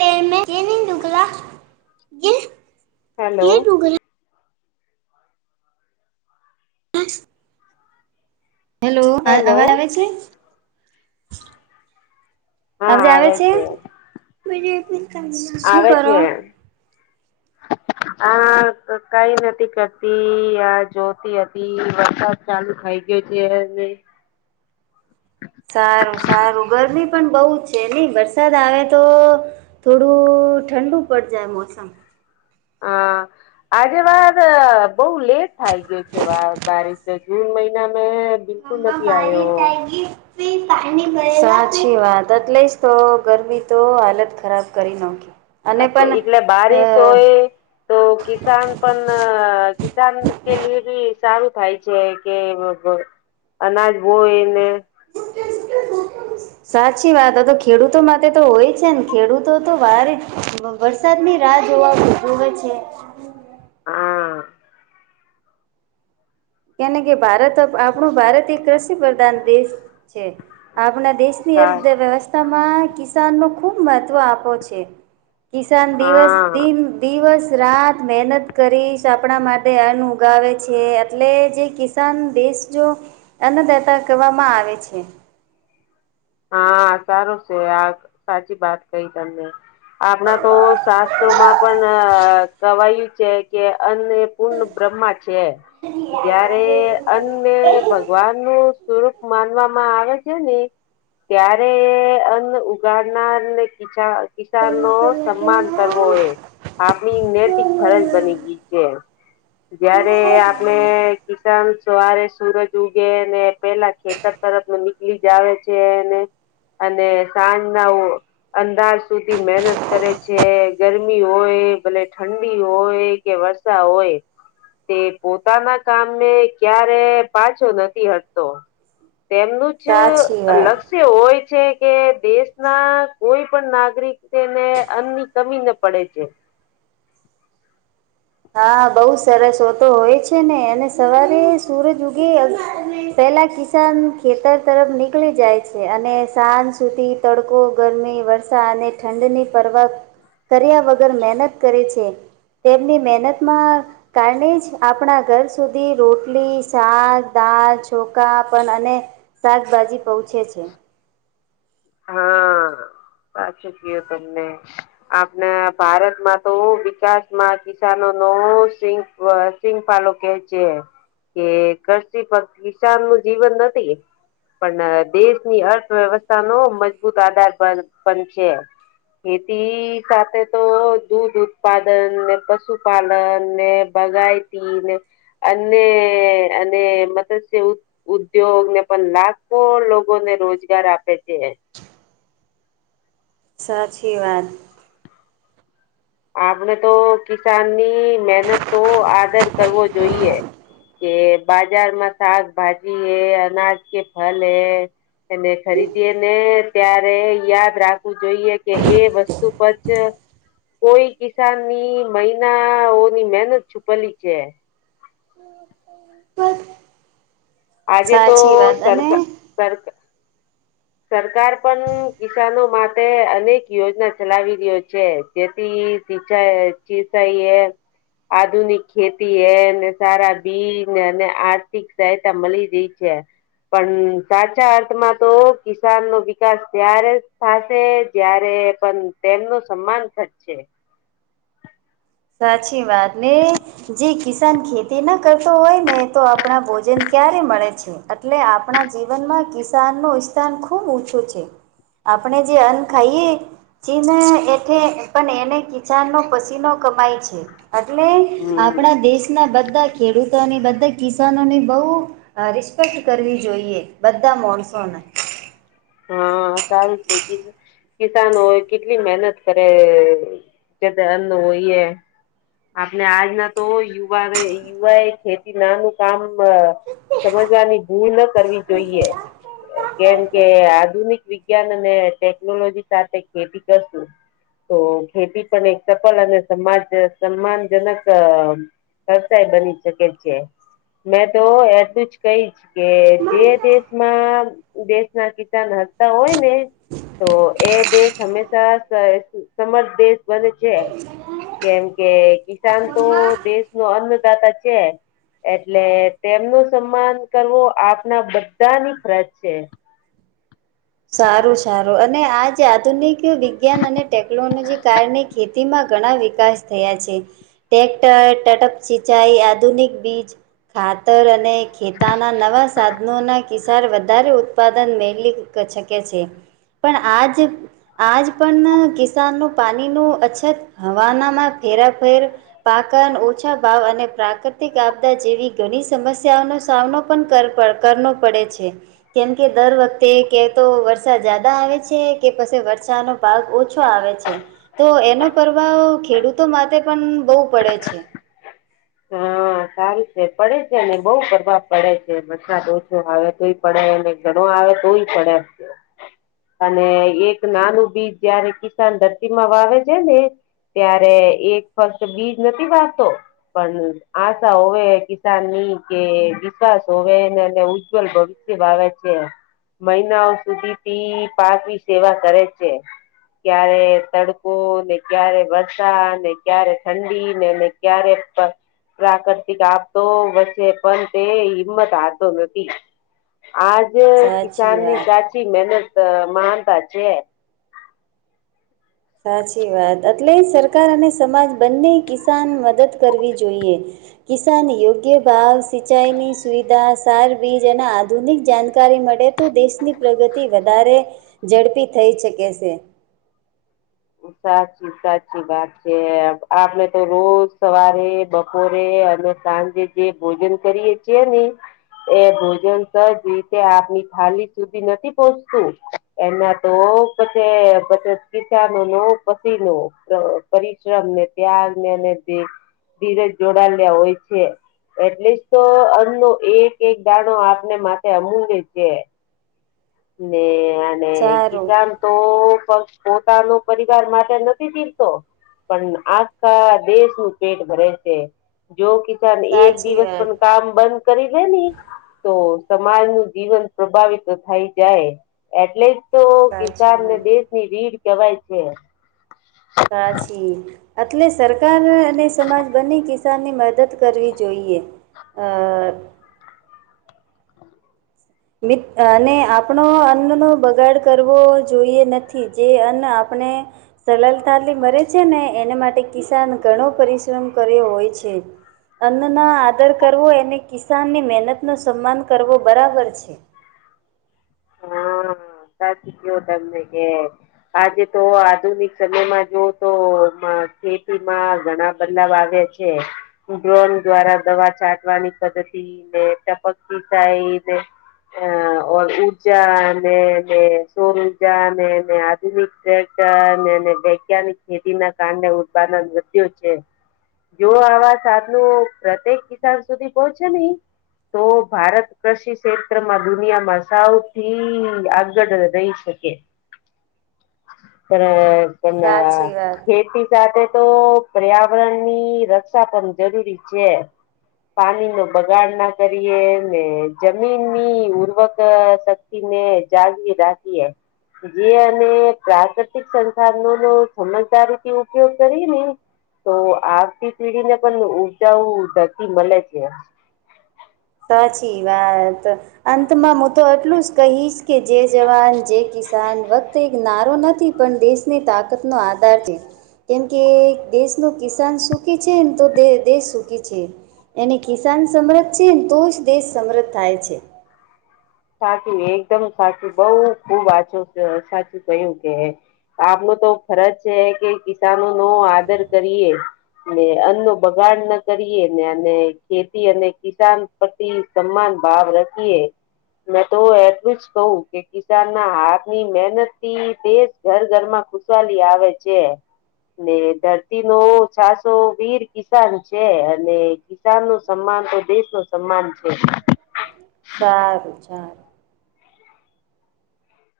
પેર મે રેનિંગ ડૂગલા ગલ હેલો ખે ડૂગલા. હેલો અવાજ આવે છે. આપડે આવે છે. શું આવે કરો છે. [inaudible] આ કઈ નથી કરતી આ જોતી હતી વરસાદ. ચાલુ ખાઈ ગયો છે. સારું સારું ગરમી પણ બહુ જ છે નઈ વરસાદ આવે તો થોડું ઠંડુ પડી જાય મોસમ. હા [inaudible] આજે વાત બહુ લેટ થાય ગય છે વા બારી જૂન મહિના મે. બિલકુલ મમ નથી ભારી આવ્યો ત ગીફ ફ સાચી વાત એટલે જ તો ગરમી તો હાલત ખરાબ કરી નખ અ એટલે બારિશ હોય તો કિસાન. પણ કિસાન કે લી બી સારું થાય છે કે. અનાજ હોોયને--ઓ સાચી વાત તો ખેડૂતો માટે તો હોય છે ને ખેડૂતો તો વાારે વરસાદની રાહ જોવાવે છે. હા. કેને કે ભારત આપણું ભારત એક કૃષિ પ્રધાન દેશ છે આપણા દેશની અર્થવ્યવસ્થા માં કિસાન નો ખુબ મહત્વ આપો છે. કિસાન દિવસ. હા દિવસ રાત મહેનત કરીશ આપણા માટે અનઉગાવે છે. એટલે જે કિસાન દેશ જો અન્નદાતા કરવામાં આવે છે. હા સારું છે આ સાચી વાત કઈ તમને. આપણા તો શાસ્ત્રોમાં પણ કવાયું છે કે અન્ય પૂર્ણ બ્રહ્મા છે જયારે અનભગવાન નું સ્વરૂપ માનવામાં આવે છે ને ત્યારે અન્ન ઉગાડનાર ને કીચા કિસાન નો સન્માન કરવો હોય આપણી નૈતિક ફરજ બની ગઈ છે જયારે આપણે કિસાન તોરે સુરજ ઉગે ને પેલા ખેતર તરફમાં નીકળી જ આવે છે. અને સાંજ ના. અંદાજ સુધી મહેનત કરે છે ગરમી હોય ભલે ઠંડી હોય કે વરષા હોય તે પોતાના કામને ક્યારે પાછો નથી હટતો તેમનું જ સાચી વાત. હોય છે કે દેશના કોઈ પણ નાગરિક તેને અનની કમીને પડે છે. હા બઉ સરસ હો તો હોય છે ને અને સવારે સુરજ ઉગે પેલા નકસાન ખેતર તરફ નીકળી જાય છે અને સાંજ સુધી તડકો ગરમી વરસા અને ઠંડની પરવા કર્યા વગર મહેનત કરે છે તેમની મહેનતમાં કારણે જ આપણા ઘર સુધી રોટલી શાક દાળ છોખા પણન અને શાકભાજી પહુચે છે. હા સાચું કયો તમને આપણા ભારતમાં તો વિકાસમાં કિસાનો નો સ સિપાલો કે છે કે કષિ પ કિસાન નું જીવન નથી. પણ દેશની અર્થવ્યવસ્થા નો મજબૂત આધાર પણ છે. ખેતી સાથે તો દૂધ ઉત્પાદન ને પશુપાલન ને બગાયતી. અને અને મત છે ઉદ્યોગ ને પણ લાખ આખો લોકોને રોજગાર આપે છે. સાચી વાત આપણે તો કિસાન ની મહેનત તો આદર કરવો જોઈએ. કે બાજારમાં શાકભાજી હે અનાજ કે ફલ હૈ એને ખરીદી ને ત્યારે યાદ રાખવું જોઈએ કે એ વસ્તુ પછ કોઈ કિસાન ની મહિનાઓની મહેનત છુપેલી છે. [unintelligible] આજે તો સાચી સરક સરક હમ સરકાર પણ કિસાનો માટે અનેક યોજના ચલાવી રહ્યો છે. જેથી સિચ ચીસ એ આધુનિક ખેતી એ સારા બીજ અને આર્થિક સહ મલી રહી છે પણ સાચા અર્થમાં તો કિસાન નો વિકાસ ત્યારે થશે ત્યારે પણ તેમનું સન્માન થ જશે. સાચી વાત ને જી કિસાન ખેતી. તેના કરતો હોય ને તો આપણાં ભોજન ક્યારે મળે છે. એટલે આપણા જીવનમાં કિસાન નું સ્થાન ખુબ ઓછું છે. આપણે જે અન ખાઈએ ચીન એઠ પણ એને કિસાન નો પસીનો કમાય છે. એટલે હમ આપણા દેશના બધા ખેડૂતોની બધા કિસાનોની બહુ રિસ્પેક્ટ કરવી જોઈએ બધા માણસોને. હા સારું છે કિસાનો કેટલી મહેનત કરે. કે તેનો હોઈએ. આપણે આજના તો યુવા યુવા એ ખેતી નાનું કામ સમજવાની ભૂલ ન કરવી જોઈએ કેમ કે આધુનિક વિજ્ઞાન અને ટેકનોલોજી સાથે ખેતી કરશું. તો ખેતી પણ એક સફળ અને સમાજ સન્માનજનક કસાઈ બની શકે છે. મેં તો એલું જ કહીશ કે જે દેશમાં કિચન હતા હોય ને તો એ દેશ હમેશા સમર્થ દેશ બને છે કેમ કે કિસાન તો મમ્મા દેશ ન અન્નદાતા છે. એટલે તેમનું સન્માન કરવો આપના બધાની ફરજ છે. સારું સારું અને આજ આધુનિક વિજ્ઞાન અને ટેકનોલોજી કારણે ખેતીમાં ઘણા વિકાસ થયા છે. ટટેક્ટર ટટઅપ સિંચાઈ આધુનિક બીજ ખાતર અને ખેતાના નવા સાધનોના કિસ્સાર વધારે ઉત્પાદન મેળલી શકે છે પણ આજ આજ પણ કિસાનનું પાણીનું અછત હવાનામાં ફેરાફેર પાકન ઓછા ભાવ અને પ્રાકૃતિક આપદા જેવી ઘણી સમસ્યાઓનો સામનો કર પડે છે કેમ કે દર વખતે કે તો વરસાદ જ્યાદા આવે છે કે પછી વરષાનો ભાગ ઓછો આવે છે. તો એનો પ્રભાવ ખેડૂતો માટે પણ બહુ પડે છે. હા સારું છે પડે છે ને બહુ પ્રભાવ પડે છે મસા ઓછો આવે તો પડે એને ઘણું આવે તોય પડે. હ અને એક નાનું બીજ જયારે કિસાન ધરતી માં વાવે છે ને. ત્યારે એક ફર્ત બીજ નથી વારતો. પણ આશા હોવે કિસાન ની કે વિકાસ હોવે ઉજ્જવલ ભવિ વાવે છે મહિનાઓ સુધી પી પાકની સેવા કરે છે. ક્યારે તડકો ને ક્યારે વરસાા ને ક્યારે ઠંડી નેને ક્યારે પ્રાકૃતિક આપતો વચ્ચે પણ તે હિંમત હતો નથી. આજ સાચી કિસાન ની વાત સાચી મહેનત માનતા છે. સાચી વાત એટલે સરકાર અને સમાજ બંને કિસાન મદદ કરવી જોઈએ. કિસાન યોગ્ય ભાવ સિંચાઈની સુવિધા સારબીજ એના આધુનિક જાણકારી મળે. દેશની પ્રગતિ વધારે ઝડપી થઈ શકે છે. સાચી સાચી વાત છે આપણે તો રોજ સવારે બપોરે અને સાંજે જે ભોજન કરીએ છીએ ને. એ ભોજન સજ રીતે આપની થાલી સુધી નથી પહોચતું. એના તો પછી પછ પ નો પછ ન પરિશ્રમ ને ત્યારને જે ધીરેજ જોડ્યા હોય છે. એટલીસ્ટ તો અન્નો એક એક દાણો આપને માટેથે અમૂલ્ય છે. ને અને સારું ગીતા તો પક્ષ પોતાનો પરિવાર માટે નથી જીવતો. પણ આખા દેશ નું પેટ ભરે છે. જો કિસાન એક સાચી દિવસ વાત પણ કામ બંધ કરી દે ન તો સમાજ નું જીવન પ્રભાવિત થાય જાય એટલે જ તો કિસાન સાચી ને વાત દેશ ની રીડ કેવાય છે. સાચી એટલે સરકાર અને સમાજ બની કે કિસાનની મદદ કરવી જોઈએ. મિત અને આપણો અન્નનોો બગાડ કરવો જોઈએ નથી જે અન્ન આપણે સલાલ થાલી મરે છે ને એને માટે કિસાન ઘણો પરિશ્રમ કર્યો હોય છે. અન્નના આદર કરવો અને કિસાનની મહેનત નો સન્માન કરવો બરાબર છે. એક [inaudible] સાચી ક્યો તમે? આજે તો આધુનિક સમય માં જુઓ તો માં ખેતી માં ઘણા બદલાવ આવ્યા છે. છે. ડ્રોન દ્વારા દવા ચાંટવાની પદ્ધતિ ને ટપક સિંચાઈ જે હ ઓર ઉ ઉજા ને જે સોર ઉર્જા ને આધુનિકને [unintelligible] ને વૈજ્ઞાનિક ખેતી ના કારણે ઉત્પાદન વધ્યો છે. જો આવા સાધનો પ્રત્યેક કિસાન સુધી પોહોંચે નહી તો ભારત કૃષિ ક્ષેત્ર માં દુનિયામાં સાવ થી આગળ રહી શકે પણ સાચી પણ વાત. ખેતી સાથે તો પર્યાવરણ ની રક્ષા પણ જરૂરી છે. પાણી નો બગાડ ના કરીએ ને જમીનની ઉર્વક સાત ને જાગીએ રાખીએ. જે અને પ્રાકૃતિક સંસાધનો નો સમજદારીથી ઉપયોગ કરી ને તો આવતી પેઢી ને પણ ઉર્જા ઓ ધરતી મળે છે. સાચી વાત. અંતમાં હું તો એટલું જ કહીશ કે જે જવાન જે કિસાન વ તે એક નારો નથી પણ દેશની તાકાતનો આધાર છે. કેમ કે એક દેશનું કિસાન સુખી છે ને તો દેશ સુખી છે. એને કિસાન સમૃત છે તો જ દેશ સમૃત થાય છે. સાચું એકદમ સાચું બઉ ખુબ વાછું સાચું કયું કે આપનો તો ફરજ છે કે કિસાનો નો આદર કરીએ. ને અન્નો બગાડ ન કરીએ ને અને ખેતી અને કિસાન પ્રતિ સમાન ભાવ રાખીએ. મેં તો એટલું જ કહું કે કિસાન ના હાથ ની મહેનત થી દેશ ઘર ઘર માં ખુશહાલી આવે છે. ને ધરતી નો છસો વીર કિસાન છે અને કિસાન નું સન્માન તો દેશ નું સન્માન છે. સારું ચાલ.